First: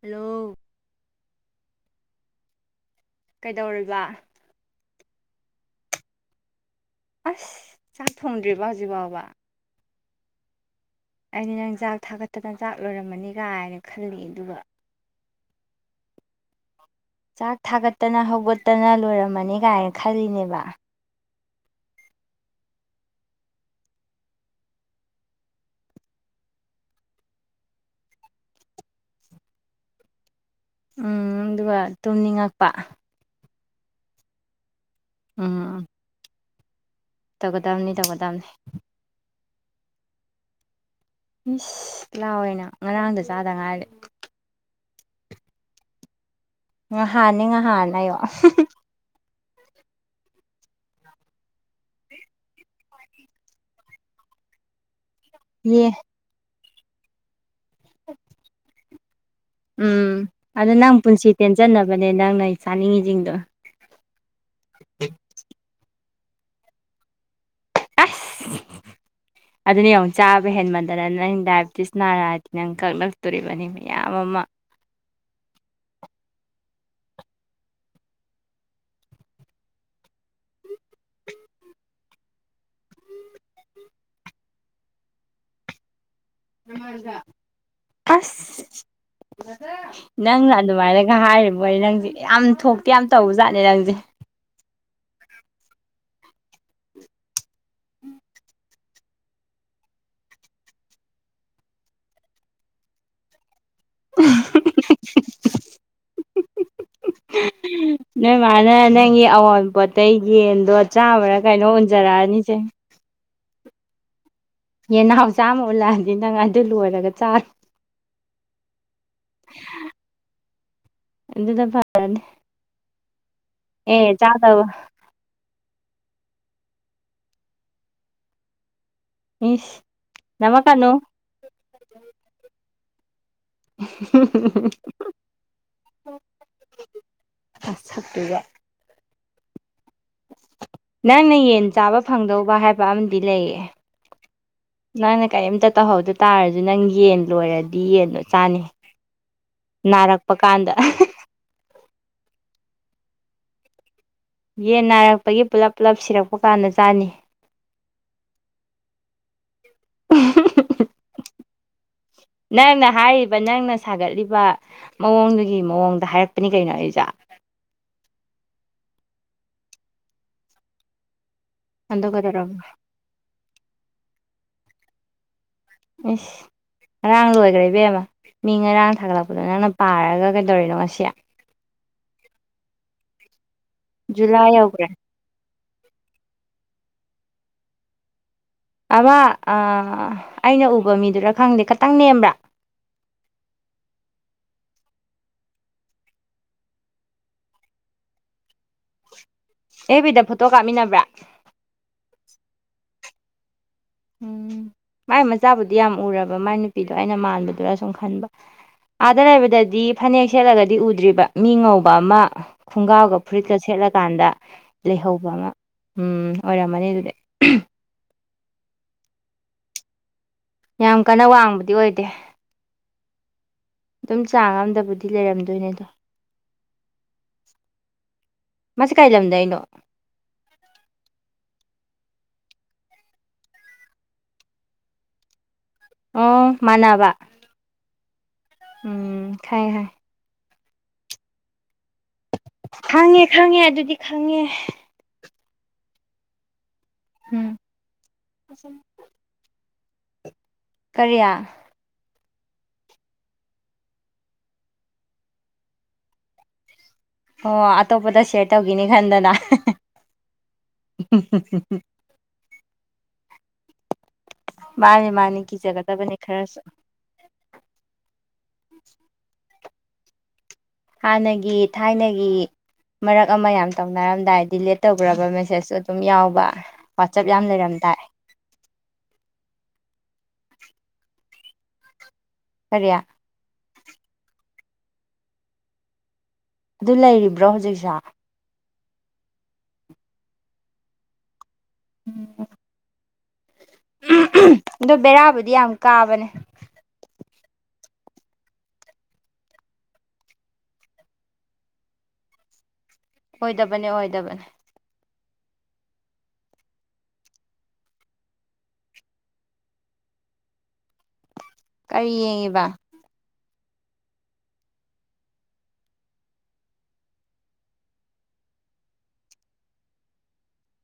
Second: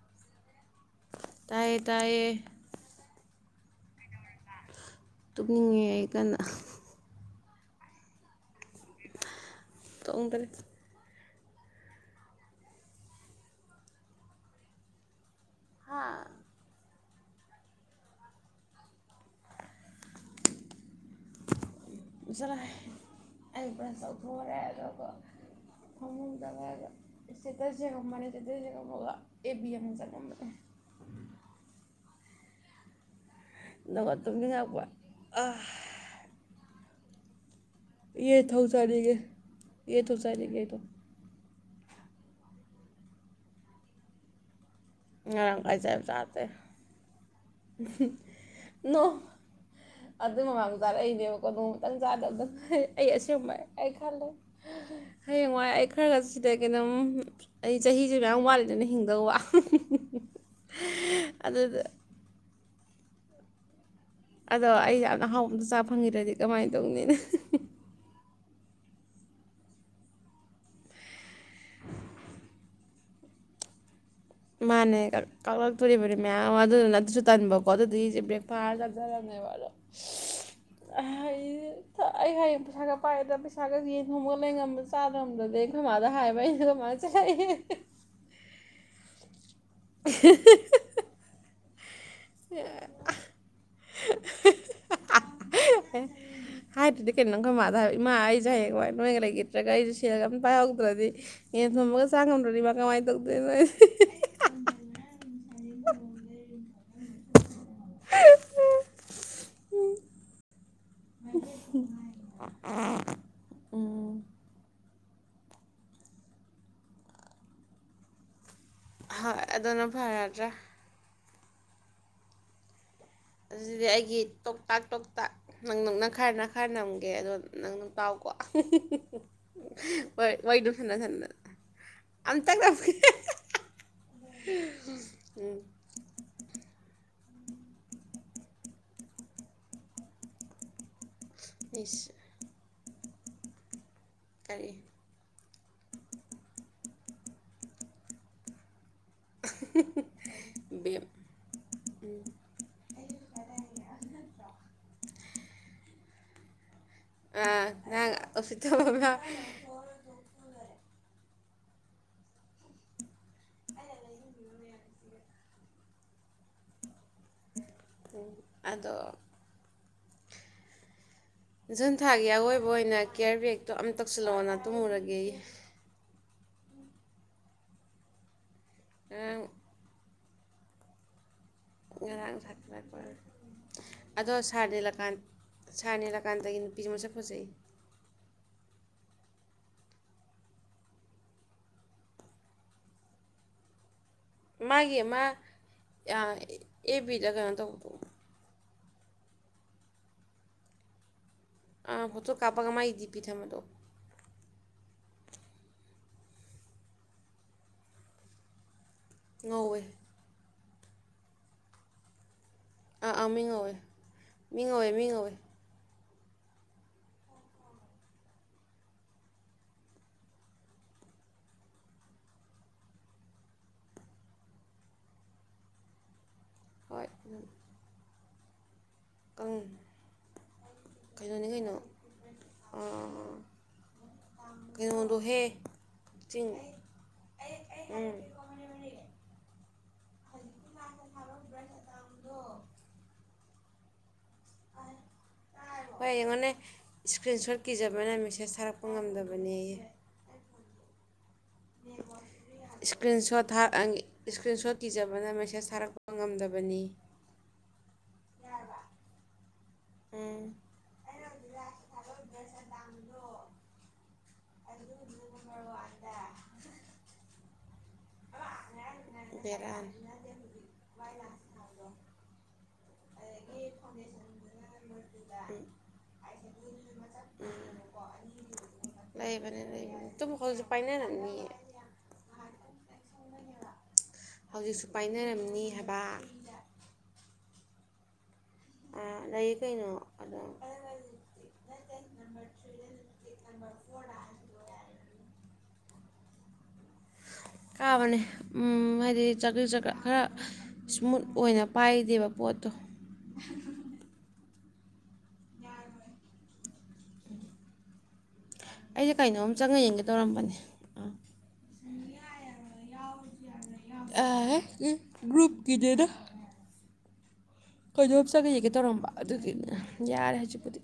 hello ꯇꯥꯏꯌꯦ ꯇꯌꯦ ꯀꯩꯗꯧꯔꯤꯕ ꯇꯣꯛꯅꯤꯡꯉꯦ ꯑꯩ ꯀꯟꯅ ꯑꯁ ꯆꯥꯛ ꯊꯣꯡꯗ꯭ꯦꯕ ꯍꯧꯖꯤꯛꯐꯥꯎꯕ ꯇꯣ ꯑꯣꯟꯗꯔꯦ ꯑꯩꯗꯤ ꯅꯪ ꯆꯥꯛ ꯊꯥꯒꯠꯇꯅ ꯆꯥꯛ ꯂꯣꯏꯔꯝꯃꯅꯤ ꯀꯥꯏꯅ ꯈꯜꯂꯤ ꯑꯗꯨꯒ ꯍꯥ ꯆꯥꯛ ꯊꯥꯒꯠꯇꯅ ꯍꯧꯒꯠꯇꯅ ꯂꯣꯏꯔꯝꯃꯅꯤ ꯀꯥꯏꯅ ꯈꯜꯂꯤꯅꯦꯕ ꯁꯥꯔꯥ ꯄ꯭ꯔꯊꯔꯦ ꯑꯗꯨꯒ ꯐꯃ ꯆꯪꯉꯒꯦꯇꯔꯁꯦ ꯉꯝꯕꯅꯦ ꯆꯇꯔꯁꯦ ꯉꯝꯃꯒ ꯑꯦ ꯕꯤ ꯑꯃ ꯆꯪꯉꯝꯕꯅꯦ ꯎꯝ ꯑꯗꯨꯒ ꯇꯨꯝꯅꯤꯡꯉꯛꯄ ꯅ ꯇꯨꯝꯕꯤ ꯉꯥꯛꯄ ꯎꯝ ꯇꯧꯒꯗꯕꯅꯤ ꯌꯦ ꯇꯧꯒꯗꯕꯅꯤ ꯊꯧ ꯆꯔꯒꯦ ꯌꯦ ꯊꯧ ꯆꯔꯒꯦ ꯊ ꯃꯤꯁ ꯂꯥꯛꯑꯣꯏꯅ ꯉꯔꯥꯡꯗ ꯆꯥꯗ ꯉꯥꯏꯔꯦ ꯉꯔꯪ ꯀꯥꯏ ꯆꯕ ꯆꯥꯗꯦ ꯉꯍꯥꯟꯅꯤ ꯉꯍꯥꯟꯅꯌꯣ ꯑꯗꯨꯏ ꯃꯃꯥꯗ ꯆꯥꯔꯛꯏꯅꯦꯕꯀꯣ ꯅꯣꯡꯃꯇꯪ ꯆꯥꯗꯕꯗ ꯑꯩ ꯑꯁꯦꯡꯕꯩ ꯑꯩ ꯈꯜꯂꯦ ꯍꯌꯦꯡꯋꯥꯏ ꯌꯦ ꯑꯩ ꯈꯔꯒ ꯁꯤꯗꯒꯤ ꯑꯗꯨꯝ ꯑꯩ ꯆꯍꯤꯁꯨꯦ ꯃꯌꯥꯝ ꯋꯥꯠꯂꯤꯗꯅ ꯍꯤꯡꯗꯧꯕ ꯎꯝ ꯑꯗꯨꯗ ꯁꯅꯤꯡ ꯍꯖꯤꯡꯗ ꯑꯗꯣ ꯑꯩ ꯌꯥꯝꯅ ꯍꯥꯎꯕꯗ ꯆꯥ ꯐꯪꯉꯔꯗꯤ ꯀꯃꯥꯏꯅ ꯇꯧꯅꯤꯅ ꯎꯝ ꯑꯗꯨꯅꯦ ꯌꯦꯡꯉ ꯆꯥꯕ ꯍꯦꯟꯃꯟꯗꯅ ꯅꯪ ꯗꯥꯏꯕꯦꯇꯤꯁ ꯅꯥꯔꯑꯗꯤ ꯅꯪ ꯀꯛ ꯅꯛꯇꯣꯔꯤꯕꯅꯤ ꯃꯥꯅꯦ ꯀ ꯀꯛ ꯊ ꯄꯨ ꯃ ꯑꯋꯥ ꯑꯗꯨꯗꯨꯅ ꯑꯗꯨꯁꯨ ꯇꯟꯕꯀꯣ ꯑꯗꯨꯗꯒꯤꯁꯦ ꯕ꯭ꯔꯦꯛꯐꯥꯁ ꯆꯞꯊꯔꯝꯃꯦꯕ ꯑꯗꯣ ꯑꯩ ꯍꯥꯏ ꯄꯩꯁꯥꯒ ꯄꯥꯏꯑꯦꯗ ꯄꯩꯁꯥꯒ ꯌꯦꯟ ꯊꯣꯝꯒ ꯂꯩꯔꯝꯕ ꯆꯥꯗꯔꯝꯗꯗꯒꯤ ꯀꯃꯥꯗ ꯍꯥꯏ ꯑꯖ ꯑꯁ ꯅꯪꯅ ꯑꯗꯨꯃꯥꯏꯅꯒ ꯍꯥꯏꯔꯤꯕꯅꯤ ꯅꯪꯗꯤ ꯌꯥꯝ ꯊꯣꯛꯇꯦ ꯌꯥꯝ ꯇꯧꯕꯖꯥꯠꯅꯦ ꯅꯪꯁꯦ [inaudible] ꯍꯥꯏꯗ꯭ꯔꯗꯤ ꯀꯩꯅꯣꯪ ꯈꯔ ꯃꯥꯗ ꯍꯥꯏ ꯏ ꯃꯥ ꯑꯩꯁꯦ ꯍꯌꯦꯡ ꯅꯣꯏ ꯂꯩꯈꯤꯇ꯭ꯔꯒ ꯑꯩꯁꯦ ꯁꯦꯜꯒ ꯑ ꯄꯥꯏꯍꯧꯗ꯭ꯔꯗꯤ ꯑꯦꯟ ꯊꯣꯃꯒ ꯆꯥꯡ ꯉꯝꯗꯣꯅꯤꯕ ꯀꯃꯥꯏꯅ ꯇꯧꯗꯣꯏꯅꯣꯁꯦ [inaudible] ꯌꯦ ꯐꯣꯦ ꯎꯝ ꯅꯣꯏ ꯃꯥꯅ ꯅꯪꯒꯤ ꯑꯋꯥꯡꯄꯣꯠꯇꯩ ꯌꯦꯟꯗꯣ ꯆꯥꯕ꯭ꯔꯥ ꯀꯩꯅꯣ ꯎꯟꯖꯔꯛꯑꯅꯤꯁꯦ ꯎꯝ ꯌꯦꯟꯅꯥꯎꯆꯥꯥꯝ ꯑꯃ ꯎꯜꯂꯛꯑꯗꯤ ꯅꯪ ꯑꯗꯨ ꯂꯣꯏꯔꯒ ꯆꯥꯔ ꯍꯣꯏ ꯑꯗꯨꯅ ꯐꯔꯗ꯭ꯔꯥ ꯑꯦꯗ ꯐꯔꯅꯦꯦ ꯑꯗꯨꯗꯤ ꯑꯩꯒꯤ ꯇꯣꯛꯇꯥꯛ ꯇꯣꯛꯇꯥꯛ ꯅꯪ ꯅꯛꯅ ꯈꯔꯅ ꯈꯔ ꯅꯝꯒꯦ ꯑꯗꯣ ꯅꯪ ꯑꯗꯨ ꯇꯥꯎꯀꯣ ꯏꯁ ꯋꯥꯔꯤꯗꯨ ꯅꯃꯛꯀꯅꯨ ꯁꯅ ꯁ ꯑꯝꯇꯪ ꯎꯝ ꯑꯄꯒ ꯅꯪꯅ ꯌꯦꯟ ꯆꯥꯕ ꯏꯁ ꯐꯪꯗꯧꯕ ꯍꯥꯏꯕ ꯑꯃꯗꯤ ꯂꯩꯌꯦ ꯀꯔꯤꯔꯤ ꯅꯪꯅ ꯀꯔꯤꯝꯇ ꯇꯧꯍꯧꯗ ꯇꯥꯔꯁꯨ ꯅꯪ ꯌꯦꯟ ꯂꯣꯏꯔꯗꯤ ꯌꯦꯟꯗꯣ ꯆꯥꯅꯤ ꯅꯥꯔꯛꯄ ꯀꯥꯟꯗ ꯎꯝ ꯒꯤ ꯄꯨꯂꯞ ꯄꯨꯂꯞ ꯁꯤꯔꯛꯄ ꯀꯥꯟꯗꯁꯦ ꯑ ꯅ ꯑꯣꯁꯗꯅ ꯅꯪꯅ ꯍꯥꯏꯔꯤꯕ ꯅꯪꯅ ꯁꯥꯒꯠꯂꯤꯕ ꯃꯑꯣꯡꯗꯨꯒꯤ ꯃꯑꯣꯡꯗ ꯑꯗ ꯍꯥꯏꯔꯛꯄꯅꯤ ꯀꯩꯅꯣ ꯑꯩ ꯖꯥ ꯑꯗ ꯖꯨꯟ ꯑꯗꯨ ꯊꯥꯒꯤ ꯀꯩꯗꯧꯔꯕ ꯑꯀꯣꯏꯕ ꯑꯣꯏꯅ ꯀꯤꯌꯔ ꯕꯦꯒꯛꯇꯣ ꯑꯃꯝ ꯇꯧꯁꯤꯜꯂꯛꯑꯣꯅ ꯇꯨꯝꯃꯨꯔꯒꯦ ꯏꯁ ꯉꯔꯥꯡ ꯂꯣꯏꯈ꯭ꯔ ꯏꯕꯦꯝꯃ ꯃꯤ ꯉꯔꯥꯡ ꯊꯥꯒꯠꯂꯛꯄꯗꯣ ꯅꯪꯅ ꯄꯥꯔꯒ ꯍꯥꯏꯒꯦꯟꯗꯧꯔꯤꯅꯣꯉꯁꯤꯌꯥ ꯉ ꯑꯗ ꯖꯨꯂꯥꯏ ꯁꯥꯅꯤ ꯌꯧꯈ꯭ꯔꯦ ꯂꯀꯥꯟ ꯁꯅꯤꯔ ꯀꯥꯟꯗꯒꯤ ꯅꯨ ꯄꯤꯆꯃꯁ ꯐꯖꯩ ꯑ ꯑꯩꯅ ꯎꯕ ꯃꯤꯗꯨꯔ ꯈꯪꯗꯦ ꯈꯇꯪ ꯅꯦꯝꯕ꯭ꯔꯥ [inaudible] ꯃꯥꯒꯤ ꯑꯃ ꯑꯦ ꯕꯤꯗ ꯀꯩꯅꯣ ꯇꯧꯕꯗꯣ ꯑꯦꯕꯤꯗ ꯐꯣꯇꯣ ꯀꯥꯞꯃꯤꯟꯅꯕ꯭ꯔꯥ ꯑꯥ ꯍꯣꯠꯇ ꯀꯥꯄꯛ ꯑꯃꯥꯏ ꯏꯗꯤ ꯄꯤ ꯊꯃꯦꯗꯣ ꯎꯝ ꯃꯥꯏ ꯃꯆꯥꯕꯨꯗꯤ ꯌꯥꯝ ꯎꯔꯕ ꯃꯥꯏ ꯅꯨꯄꯤꯗꯣ ꯑꯩꯅ ꯃꯥꯟꯕꯗꯨꯔ ꯁꯨꯝ ꯈꯟꯕ ꯑꯥꯗ ꯉꯧꯋꯦ ꯂꯩꯕꯗꯗꯤ ꯐꯅꯦꯛ ꯁꯦꯠꯂꯒꯗꯤ ꯎꯗ꯭ꯔꯤꯕ ꯃꯤ ꯉꯧꯕ ꯑꯃ ꯑꯥ ꯈꯣꯡꯒ꯭ꯔꯥꯎꯒ ꯑꯥ ꯃꯤ ꯐꯨꯔꯤꯠꯀ ꯉꯧꯋꯦ ꯁꯦꯠꯂꯀꯥꯟꯗ ꯃꯤ ꯉꯧꯋꯦ ꯃꯤ ꯂꯩꯍꯧꯕ ꯉꯧꯋꯦ ꯑꯃ ꯎꯝ ꯑꯣꯏꯔꯝꯃꯅꯤ ꯑꯗꯨꯗꯤ ꯌꯥꯝ ꯀꯟꯅ ꯋꯥꯡꯕꯗꯤ ꯑꯣꯏꯗꯦ ꯑꯗꯨꯝ ꯆꯥꯡ ꯑꯃꯝꯗꯕꯨꯗꯤ ꯂꯩꯔꯝꯗꯣꯏꯅꯦꯗꯣ ꯍꯣꯏ ꯃꯥꯁꯦ ꯀꯥꯏ ꯂꯝꯗ ꯀꯪ ꯑꯩꯅꯣ ꯑ ꯀꯗꯣ ꯇꯍꯦ ꯑꯣ ꯃꯅꯥꯕ ꯎꯝ ꯎꯝ ꯈꯌꯦ ꯍꯥꯏꯥꯏ ꯗꯤ ꯈꯪꯉꯦ ꯍꯣꯏ ꯑꯩꯡꯉꯣꯟꯅꯦ ꯏꯁꯀ꯭ꯔꯤꯟ ꯎꯝ ꯁꯣꯠ ꯀꯤꯖꯕꯅ ꯃꯦꯁꯦꯁ ꯊꯥꯔꯛꯄ ꯉꯝꯗꯕꯅꯦ ꯑꯩ ꯀꯔꯤꯌꯥ ꯏꯁꯀ꯭ꯔꯤꯟ ꯁꯣꯠ ꯏꯁꯀ꯭ꯔꯤꯟꯁꯣꯠ ꯀꯤꯖꯕꯅ ꯃꯦꯁꯦꯁ ꯊꯥꯔꯛꯄ ꯉꯝꯗꯕꯅꯤ ꯑꯣ ꯑꯇꯣꯞꯄꯗ ꯁꯌꯔ ꯇꯧꯈꯤꯅꯤ ꯈꯟꯗꯅ ꯎꯝ ꯎꯝ ꯎ ꯎ ꯎ ꯃꯥꯅꯤ ꯃꯥꯅꯤ ꯀꯤꯖꯒꯗꯕꯅꯦ ꯈꯔꯁꯨ ꯕꯔꯥꯟ ꯍꯥꯟꯅꯒꯤ ꯊꯥꯏꯅꯒꯤ ꯃꯔꯛ ꯑꯃ ꯌꯥꯝ ꯇꯧꯅꯔꯝꯗꯥꯏ ꯗꯤꯂꯦꯠ ꯇꯧꯈ꯭ꯔꯕ ꯃꯦꯁꯦꯖꯁꯨ ꯑꯗꯨꯝ ꯌꯥꯎꯕ ꯋꯥꯆꯞ ꯌꯥꯝ ꯂꯩꯔꯝꯗꯥꯏ [inaudible] ꯂꯩꯕꯅꯦ ꯂꯩꯕꯅꯦ ꯇꯨꯝ ꯍꯧꯖꯤꯛ ꯄꯥꯏꯅꯔꯝꯅꯤꯌꯦ [unintelligible] ꯍꯧꯖꯤꯛꯁꯨ ꯄꯥꯏꯅꯔꯝꯅꯤ ꯍꯥꯏꯕ ꯑꯗꯨ ꯂꯩꯔꯤꯕ꯭ꯔꯣ ꯍꯧꯖꯤꯛꯁꯨ ꯑ ꯂꯩꯌꯦ ꯀꯩꯅꯣ ꯑꯗꯨꯝ ꯎꯝ [inaudible] ꯑꯗꯣ ꯕꯦꯔꯥꯕꯨꯗꯤ ꯌꯥꯝ ꯀꯥꯕꯅꯦ ꯀꯥꯕꯅꯦ ꯎꯝ ꯍꯥꯏꯗꯤ ꯆꯀ꯭ꯔꯤ ꯆꯀ ꯈꯔ ꯁ꯭ꯃꯨꯠ ꯑꯣꯏꯅ ꯄꯥꯏꯗꯦꯕ ꯄꯣꯠꯇꯣ ꯑꯣꯏꯗꯕꯅꯤ ꯑꯣꯏꯗꯕꯅꯦ ꯑꯩꯁꯦ ꯀꯩꯅꯣꯝ ꯆꯪꯉ ꯌꯦꯡꯒꯦ ꯇꯧꯔꯝꯕꯅꯦ ꯑꯥ ꯀꯔꯤ ꯌꯦꯡꯉꯤꯕ ꯑꯦ ꯒ꯭ꯔꯨꯨꯞꯀꯤꯅꯦꯗꯥ ꯀꯩꯅꯣꯝ ꯆꯪꯑ ꯌꯦꯡꯒꯦ ꯇꯧꯔꯝꯕ ꯑꯗꯨꯒꯤꯅꯦ ꯌꯥꯔꯦ ꯍꯧꯖꯤꯛꯕꯨꯨꯗꯤ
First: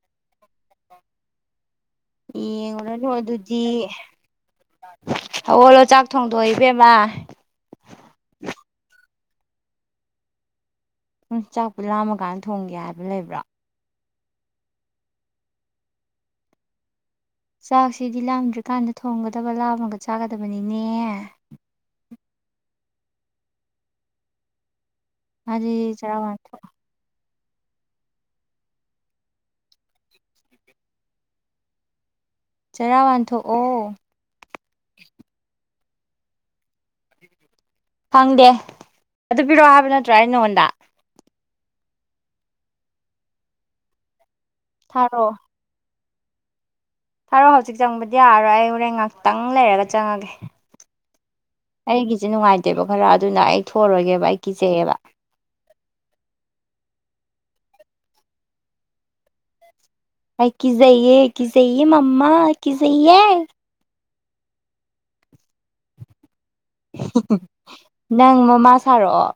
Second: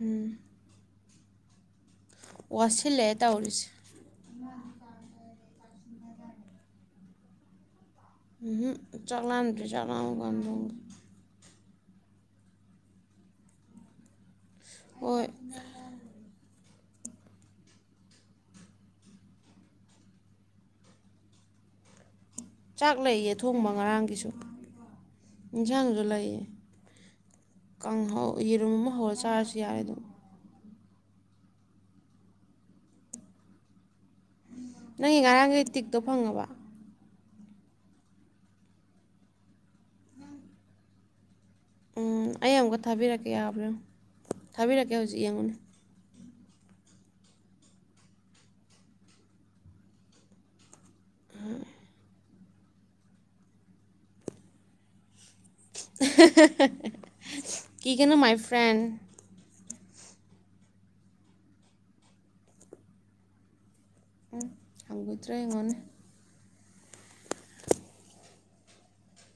ꯎꯝ ꯌꯦꯡ ꯋꯥꯁꯤꯜꯂꯦ ꯎꯔꯅꯨ ꯑꯗꯨꯗꯤ ꯇꯧꯔꯤꯁꯦ ꯍꯧꯒꯠꯂꯣ ꯆꯥꯛ ꯊꯣꯡꯗꯣꯛꯑꯣ ꯏꯕꯦꯝꯃ ꯎꯝꯍꯨꯝ ꯆꯥꯛ ꯂꯥꯝꯗ꯭ꯔꯤ ꯆꯥꯛ ꯂꯥꯝꯃ ꯊꯣꯡꯒꯦ ꯆꯥꯛꯄꯨ ꯂꯥꯝꯃꯀꯥꯟꯗ ꯊꯣꯡꯒꯦ ꯍꯥꯏꯕ ꯂꯩꯕ꯭ꯔꯣ ꯍꯣꯏ ꯆꯥꯛꯁꯤꯗꯤ ꯂꯥꯝꯗ꯭ꯔꯤꯀꯥꯟꯗ ꯊꯣꯡꯒꯗꯕ ꯂꯥꯝꯃꯒ ꯆꯥꯒꯗꯕꯅꯤꯅꯦ [inaudible] ꯆꯥꯛ ꯂꯩꯌꯦ ꯑꯊꯣꯡꯕ ꯉꯔꯥꯡꯒꯤꯁꯨ ꯑꯗꯨꯗꯤ ꯏꯟꯁꯥꯡꯁꯨ ꯆꯔꯥ ꯂꯩꯌꯦ ꯋꯥꯟꯊꯣꯛ ꯀꯥꯡꯍꯧ ꯌꯦꯔꯨꯝ ꯑꯃ ꯍꯧꯔ ꯆꯥꯔꯁꯨ ꯌꯥꯔꯦ ꯑꯗꯨꯝ ꯆꯔꯥ ꯋꯥꯟꯊꯣꯛꯑꯣ ꯅꯪꯒꯤ ꯉꯔꯥꯡꯒꯤ ꯇꯤꯛꯇꯣ ꯐꯪꯉꯕꯣ ꯐꯪꯗꯦ ꯑꯗꯨ ꯄꯤꯔꯛꯑꯣ ꯍꯥꯏꯕ ꯅꯠꯇ꯭ꯔꯣ ꯑꯩꯅ ꯅꯪꯉꯣꯟꯗ ꯎꯝ ꯑꯩ ꯑꯃꯨꯛꯀ ꯊꯥꯕꯤꯔꯛꯀꯦ ꯌꯥꯕ꯭ꯔꯥ ꯌꯦꯟꯎ ꯊꯥꯕꯤꯔꯛꯀꯦ ꯍꯧꯖꯤꯛ ꯊꯥꯔꯛꯑꯣ ꯌꯦꯡꯉꯨꯅꯦ ꯊꯥꯔꯛꯑꯣ ꯍꯧꯖꯤꯛ ꯆꯪꯕꯗꯤ ꯌꯥꯔꯣꯏ ꯑꯩ ꯍꯣꯔꯦꯟ ꯉꯥꯛꯇꯪ ꯂꯩꯔꯒ ꯆꯪꯉꯒꯦ ꯑꯩꯒꯤꯁꯦ ꯅꯨꯡꯉꯥꯏꯇꯦꯕ ꯈꯔ ꯑꯗꯨꯅ ꯑꯩ ꯊꯣꯛꯑꯔꯣꯏꯒꯦꯕ ꯑꯩ ꯀꯤꯖꯩꯑꯕ ꯀꯤꯒꯅꯨ ꯃꯥꯏ ꯐ꯭ꯔꯦꯟ ꯑꯩ ꯀꯤꯖꯩꯌꯦ ꯀꯤꯖꯩꯌꯦ ꯃꯃꯥ ꯀꯤꯖꯩꯌꯦ ꯎꯝ ꯍꯪꯒꯣꯏꯇ꯭ꯔꯥ ꯌꯦꯡꯉꯣꯅꯦ ꯅꯪ ꯃꯃꯥ ꯁꯥꯔꯛꯑꯣ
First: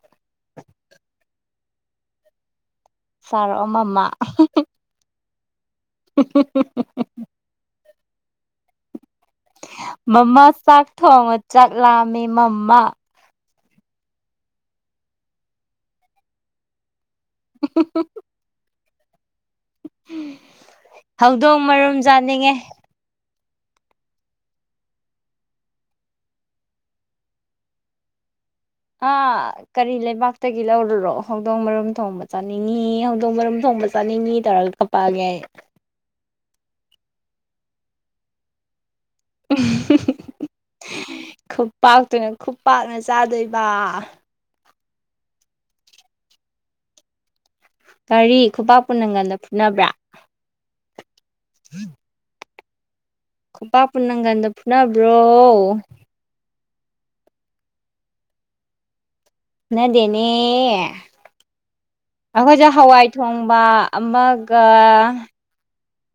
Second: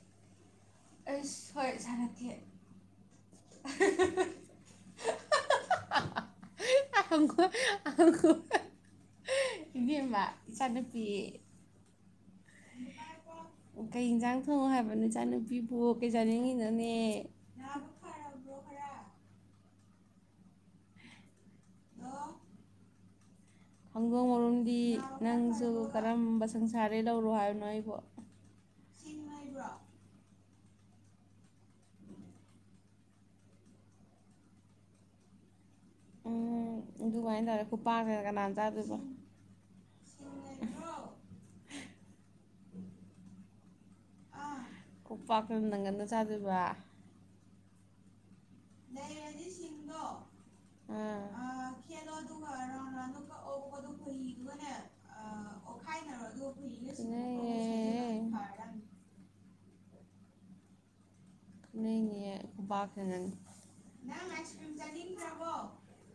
ꯑꯁ ꯍꯣꯏ ꯁꯥꯔꯛꯀꯦ ꯁꯥꯔꯛ ꯑꯣ ꯃꯃꯥ [unintelligible] ꯍꯪꯒꯣꯏ ꯍꯪꯒꯣꯏ ꯏꯕꯦꯝꯃ ꯃꯃꯥ ꯆꯥꯛ ꯏꯆꯥꯅꯨꯄꯤ ꯊꯣꯡꯉꯣ ꯆꯥꯛ ꯂꯥꯝꯃꯤ ꯃꯃꯥ ꯀꯩ ꯌꯦꯟꯖꯥꯡ ꯊꯣꯡꯉꯣ ꯍꯥꯏꯕꯅꯣ ꯏꯆꯥꯅꯨꯄꯤꯕꯨ ꯀꯩ ꯆꯥꯅꯤꯡꯉꯤꯅꯣꯅꯦ [unintelligible] ꯍꯧꯗꯣꯡ ꯃꯔꯨꯝ ꯆꯥꯅꯤꯡꯉꯦ ꯈꯪꯗꯣꯡ ꯃꯔꯣꯝꯗꯤ ꯅꯪꯁꯨ ꯀꯔꯝꯕ ꯁꯪꯁꯥꯔꯗꯩ ꯂꯧꯔꯣ ꯍꯥꯏꯕꯅꯣ ꯑꯩꯕꯣ ꯑꯥ ꯀꯔꯤ ꯂꯩꯕꯥꯛ ꯇꯒꯤ ꯂꯧꯔꯨꯔꯣ ꯍꯧꯗꯣꯡ ꯃꯔꯨꯝ ꯊꯣꯡꯕ ꯆꯥꯅꯤꯡꯉꯤ ꯍꯧꯗꯣꯡ ꯃꯔꯨꯝ ꯊꯣꯡꯕ ꯆꯥꯅꯤꯡꯉꯤ ꯇꯧꯔꯒ ꯀꯞꯄꯛꯑꯒꯦ ꯑꯩ [inaudible] ꯎꯝ ꯑꯗꯨꯃꯥꯏꯅ ꯇꯧꯔ ꯈꯨꯄꯥꯛꯅ ꯀꯅꯥꯅ ꯆꯥꯗꯣꯏꯕ [unintelligible] ꯈꯨꯄꯥꯛꯇꯨꯅ ꯈꯨꯄꯥꯛꯅ ꯆꯥꯗꯣꯏꯕ ꯀꯣꯄꯥꯥ ꯈ ꯅꯒꯦꯅꯖꯕ ꯀꯔꯤ ꯈꯨꯄꯥꯛꯄ ꯅꯪꯒꯟꯗ ꯐꯨꯅꯕ꯭ꯔꯥ ꯎꯝ ꯎꯝ ꯈꯨꯄꯥ ꯄꯨ ꯅꯪꯀꯥꯟꯗ ꯐꯨꯅꯕ꯭ꯔꯣ ꯁꯤ ꯗꯤꯅꯦ ꯅꯕꯥꯅꯅꯤ ꯊꯣꯡꯕ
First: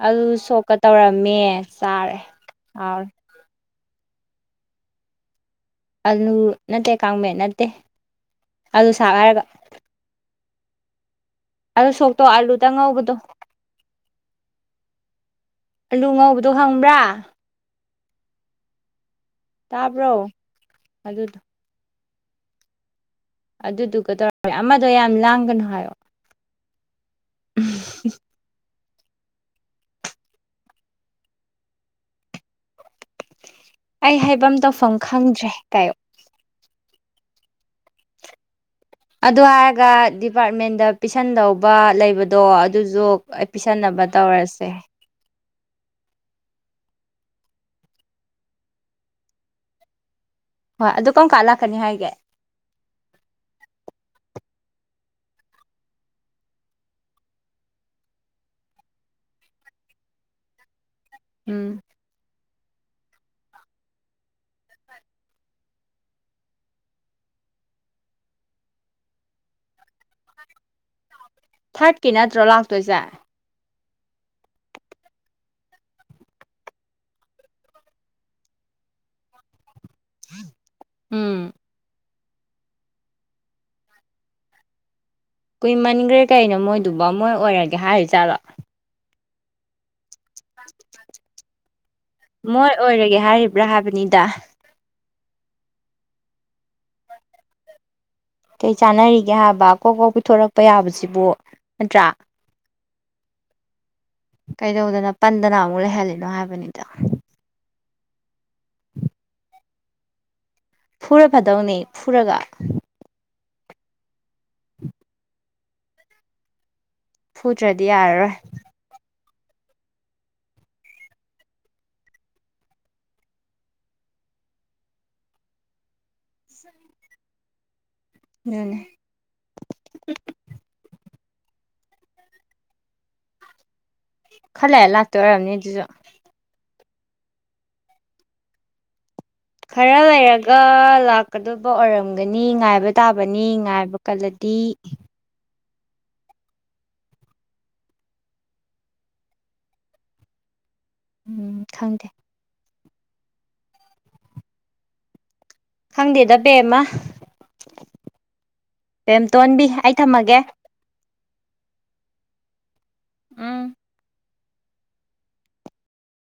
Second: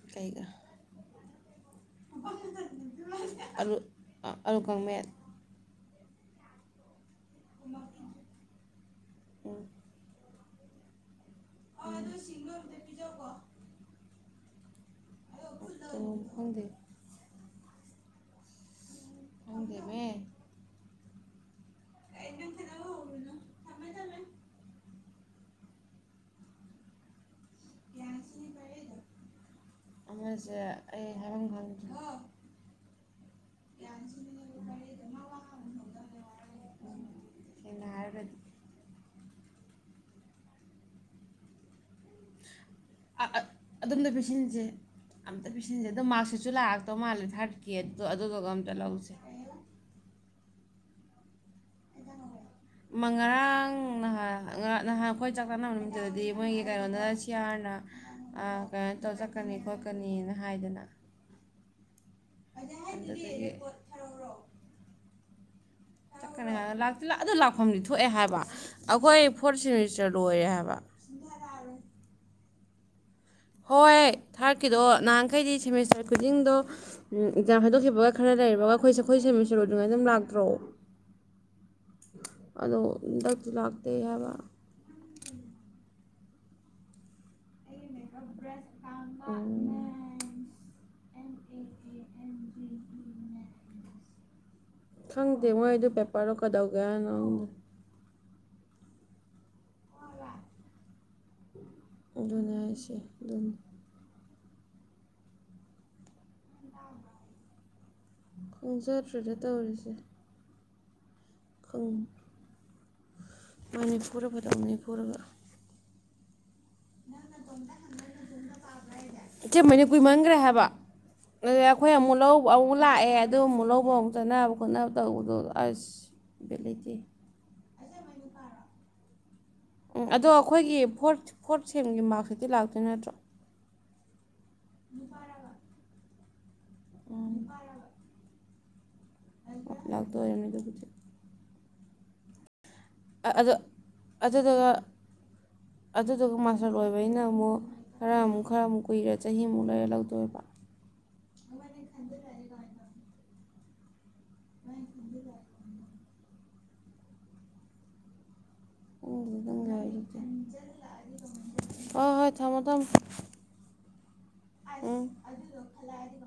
ꯑꯗꯨ ꯁꯣꯛꯀ ꯇꯧꯔꯝꯃꯦ ꯆꯥꯔꯦ ꯍꯥꯎꯔꯦ ꯑꯜꯒꯣꯡꯃꯦꯠ ꯑꯂꯨ ꯅꯠꯇꯦ ꯀꯥꯡꯃꯦꯟ ꯅꯠꯇꯦ ꯑꯂꯨ ꯁꯥꯔ ꯍꯥꯏꯔꯒ ꯎꯝ ꯑꯗꯨꯣ ꯁꯣꯛꯇꯣ ꯑꯥꯂꯨꯗ ꯉꯧꯕꯗꯣ ꯑꯂꯨ ꯀꯩꯅꯣꯝ ꯉꯧꯕꯗꯣ ꯈꯪꯗꯦ ꯍꯪꯕ꯭ꯔꯥ ꯈꯪꯗꯦꯃꯦ ꯇꯥꯕ꯭ꯔꯣ ꯑꯗꯨꯗꯣ ꯑꯦꯅ ꯀꯗꯣ ꯑꯗꯨꯗꯨꯒ ꯇꯧꯔꯦ ꯑꯃꯗꯣ ꯌꯥꯝ ꯂꯥꯡꯒꯅꯨ ꯍꯥꯏꯌꯣ ꯎꯝ ꯑꯃꯁꯦ ꯑꯩ ꯍꯥꯏꯔꯝ ꯈꯪꯗꯦ ꯑꯩ ꯍꯥꯏꯐꯝ ꯇꯧꯐꯝ ꯈꯪꯗ꯭ꯔꯦ ꯀꯥꯏꯣ ꯁꯩꯅ ꯍꯥꯏꯔꯒꯗꯤ ꯑꯗꯨ ꯍꯥꯏꯔꯒ ꯗꯤꯄꯥꯔꯠꯃꯦꯟꯗ ꯄꯤꯁꯟꯗꯧꯕ ꯂꯩꯕ ꯑꯗꯣ ꯑꯗꯨꯁꯨ ꯑꯩ ꯄꯤꯁꯟꯅꯕ ꯇꯧꯔꯁꯦ ꯑ ꯄꯦꯁꯦꯟꯁꯦ ꯑꯗꯨꯗ ꯃꯔꯁꯁꯤꯁꯨ ꯂꯥꯛꯑꯛꯇꯧ ꯃꯥꯜꯂꯦ ꯊꯥꯔꯠꯀꯤꯦ ꯑꯗꯨꯗꯣ ꯑꯗꯨꯗꯨꯒ ꯑꯝꯇ ꯂꯧꯁꯦ ꯍꯣꯏ ꯑꯗꯨ ꯀꯣꯟ ꯀꯂ ꯃ ꯉꯔꯥꯡꯍꯣꯏ ꯅꯍꯥꯟ ꯑꯩꯈꯣꯏ ꯆꯥꯛ ꯆꯥꯟꯅꯕ ꯅꯨꯃꯤꯠꯇꯗꯗꯤ ꯃꯣꯏꯒꯤ ꯀꯩꯅꯣꯅ ꯁꯤꯌꯥꯔꯅ ꯀꯩꯅꯣ ꯇꯧꯔ ꯆꯠꯀꯅꯤ ꯈꯠꯀ ꯈꯣꯠꯀꯅꯤꯅ ꯍꯥꯏꯗꯅ ꯎꯝ [unintelligible] [unintelligible] ꯀꯅꯤ ꯑꯗꯨ ꯂꯥꯛꯐꯝꯗꯤ ꯊꯣꯛꯑꯦ ꯍꯥꯏꯕ ꯑꯩꯈꯣꯏ ꯐꯣꯔꯠ ꯁꯦꯃꯤꯁꯇꯔ ꯂꯣꯏꯔꯦ ꯍꯥꯏꯕ ꯊꯥꯔꯠꯀꯤ ꯅꯠꯇ꯭ꯔꯣ ꯂꯥꯛꯇꯣꯏꯁꯦ ꯍꯣꯏ ꯊꯥꯔꯠꯀꯤꯗꯣ ꯅꯍꯥꯟꯈꯩꯗꯤ ꯁꯦꯃꯤꯁꯇꯔ ꯈꯨꯗꯤꯡꯗꯣ ꯑꯦꯛꯖꯥꯝ ꯍꯥꯏꯗꯣꯛꯈꯤꯕꯒ ꯈꯔ ꯂꯩꯔꯕꯒ ꯑꯩꯈꯣꯏꯁꯦ ꯑꯩꯈꯣꯏ ꯁꯦꯃꯤꯠ ꯁꯔꯨ ꯑꯗꯨꯉꯥꯏ ꯑꯗꯨꯝ ꯂꯥꯛꯇ꯭ꯔꯣ ꯎꯝ ꯑꯗꯣ ꯍꯟꯗꯛꯁꯨ ꯂꯥꯛꯇꯦ ꯍꯥꯏꯕ ꯀꯨꯏꯃꯟꯈ꯭ꯔꯦ ꯀꯩꯅꯣ ꯃꯣꯏꯗꯨꯐꯥꯎ ꯃꯣꯏ ꯑꯣꯏꯔꯒꯦ ꯍꯥꯏꯔꯤꯖꯥꯠꯂꯣ ꯎ ꯃꯣꯏ ꯑꯣꯏꯔꯒꯦ ꯍꯥꯏꯔꯤꯕ꯭ꯔꯥ ꯍꯥꯏꯕꯅꯤꯗ ꯗꯤꯉꯣꯏ ꯑꯩꯗꯨ ꯄꯦꯄꯔꯣ ꯀꯗꯧꯒꯅꯪꯗ ꯆꯥꯅꯔꯤꯒꯦ ꯍꯥꯏꯕ ꯀꯣꯛ ꯀꯣꯛ ꯄꯤꯊꯣꯔꯛꯄ ꯌꯥꯕꯁꯤꯕꯨ ꯅꯠꯇ꯭ꯔꯥ ꯑꯣꯀꯦ ꯑꯗꯨꯝ ꯀꯩꯗꯧꯗꯅ ꯄꯟꯗꯅ ꯑꯃꯨꯛ ꯂꯩꯍꯜꯂꯤꯅꯣ ꯍꯥꯏꯕꯅꯤꯗ ꯈꯣꯡꯖꯠꯇ꯭ꯔꯨꯗ ꯇꯧꯔꯤꯁꯦ ꯐꯨꯔ ꯐꯗꯧꯅꯦ ꯐꯨꯔꯒ ꯃꯅꯤꯄꯨꯔ ꯐꯗ ꯃꯅꯤꯄꯨꯔꯒ ꯐꯨꯗ꯭ꯔꯗꯤ ꯌꯥꯔꯔꯣꯏ ꯏꯆꯦꯃꯅ ꯀꯨꯏꯃꯟꯈ꯭ꯔꯦ ꯍꯥꯏꯕ ꯑꯗꯨ ꯑꯩꯈꯣꯏ ꯑꯃꯨꯛ ꯂꯧꯕ ꯑꯃꯨꯛ ꯂꯥꯛꯑꯦ ꯑꯗꯨ ꯑꯃꯨꯛ ꯂꯧꯕ ꯑꯃꯨꯛ ꯆꯠꯅꯕ ꯈꯣꯠꯅꯕ ꯇꯧꯕꯗꯣ ꯑꯁ ꯕꯂꯦꯒꯦ ꯍꯅꯦ ꯎꯝ ꯑꯗꯣ ꯑꯩꯈꯣꯏꯒꯤ ꯐꯣꯔ ꯐꯣꯔꯠ ꯁꯦꯝꯒꯤ ꯃꯥꯔꯛꯁꯇꯗꯤ ꯂꯥꯛꯇꯣꯏ ꯅꯠꯇ꯭ꯔꯣ ꯈꯜꯂꯦꯑ ꯂꯥꯛꯇꯣꯏ ꯑꯣꯏꯔꯕꯅꯤ ꯑꯗꯨꯁꯨ ꯑ ꯈꯔ ꯂꯩꯔꯒ ꯑꯗꯨꯕꯨꯗꯤ ꯂꯥꯛꯀꯗꯧꯕ ꯑꯣꯏꯔꯝꯒꯅꯤ ꯉꯥꯏꯕ ꯑ- ꯇꯥꯕꯅꯤ ꯑꯗꯣ ꯉꯥꯏꯕ ꯀꯜꯂꯗꯤ ꯑꯗꯨꯗꯨꯒ ꯑꯗꯨꯗꯨꯒ ꯃꯥꯁꯇꯔ ꯑꯣꯏꯕꯅꯤꯩꯅ ꯑꯃꯨꯛ ꯈꯔ ꯑꯃꯨꯛ ꯈꯔ ꯑꯃꯨꯛ ꯀꯨꯏꯔꯦ ꯆꯍꯤꯃꯨꯛ ꯂꯩꯔꯦ ꯂꯧꯗꯣꯏꯕ ꯎꯝ ꯑꯅꯦ ꯈꯪꯗꯦ ꯈꯟꯗ ꯇꯔꯒꯅ ꯑꯗ [unintelligible] [inaudible] ꯈꯪꯗꯦꯗ ꯄꯦꯝꯃ ꯄꯦꯝꯇꯣꯟꯕꯤ ꯑꯩ ꯊꯝꯃꯒꯦ ꯑ ꯍꯣꯏ ꯊꯃꯣ ꯊꯝ ꯎꯝ ꯑ [inaudible]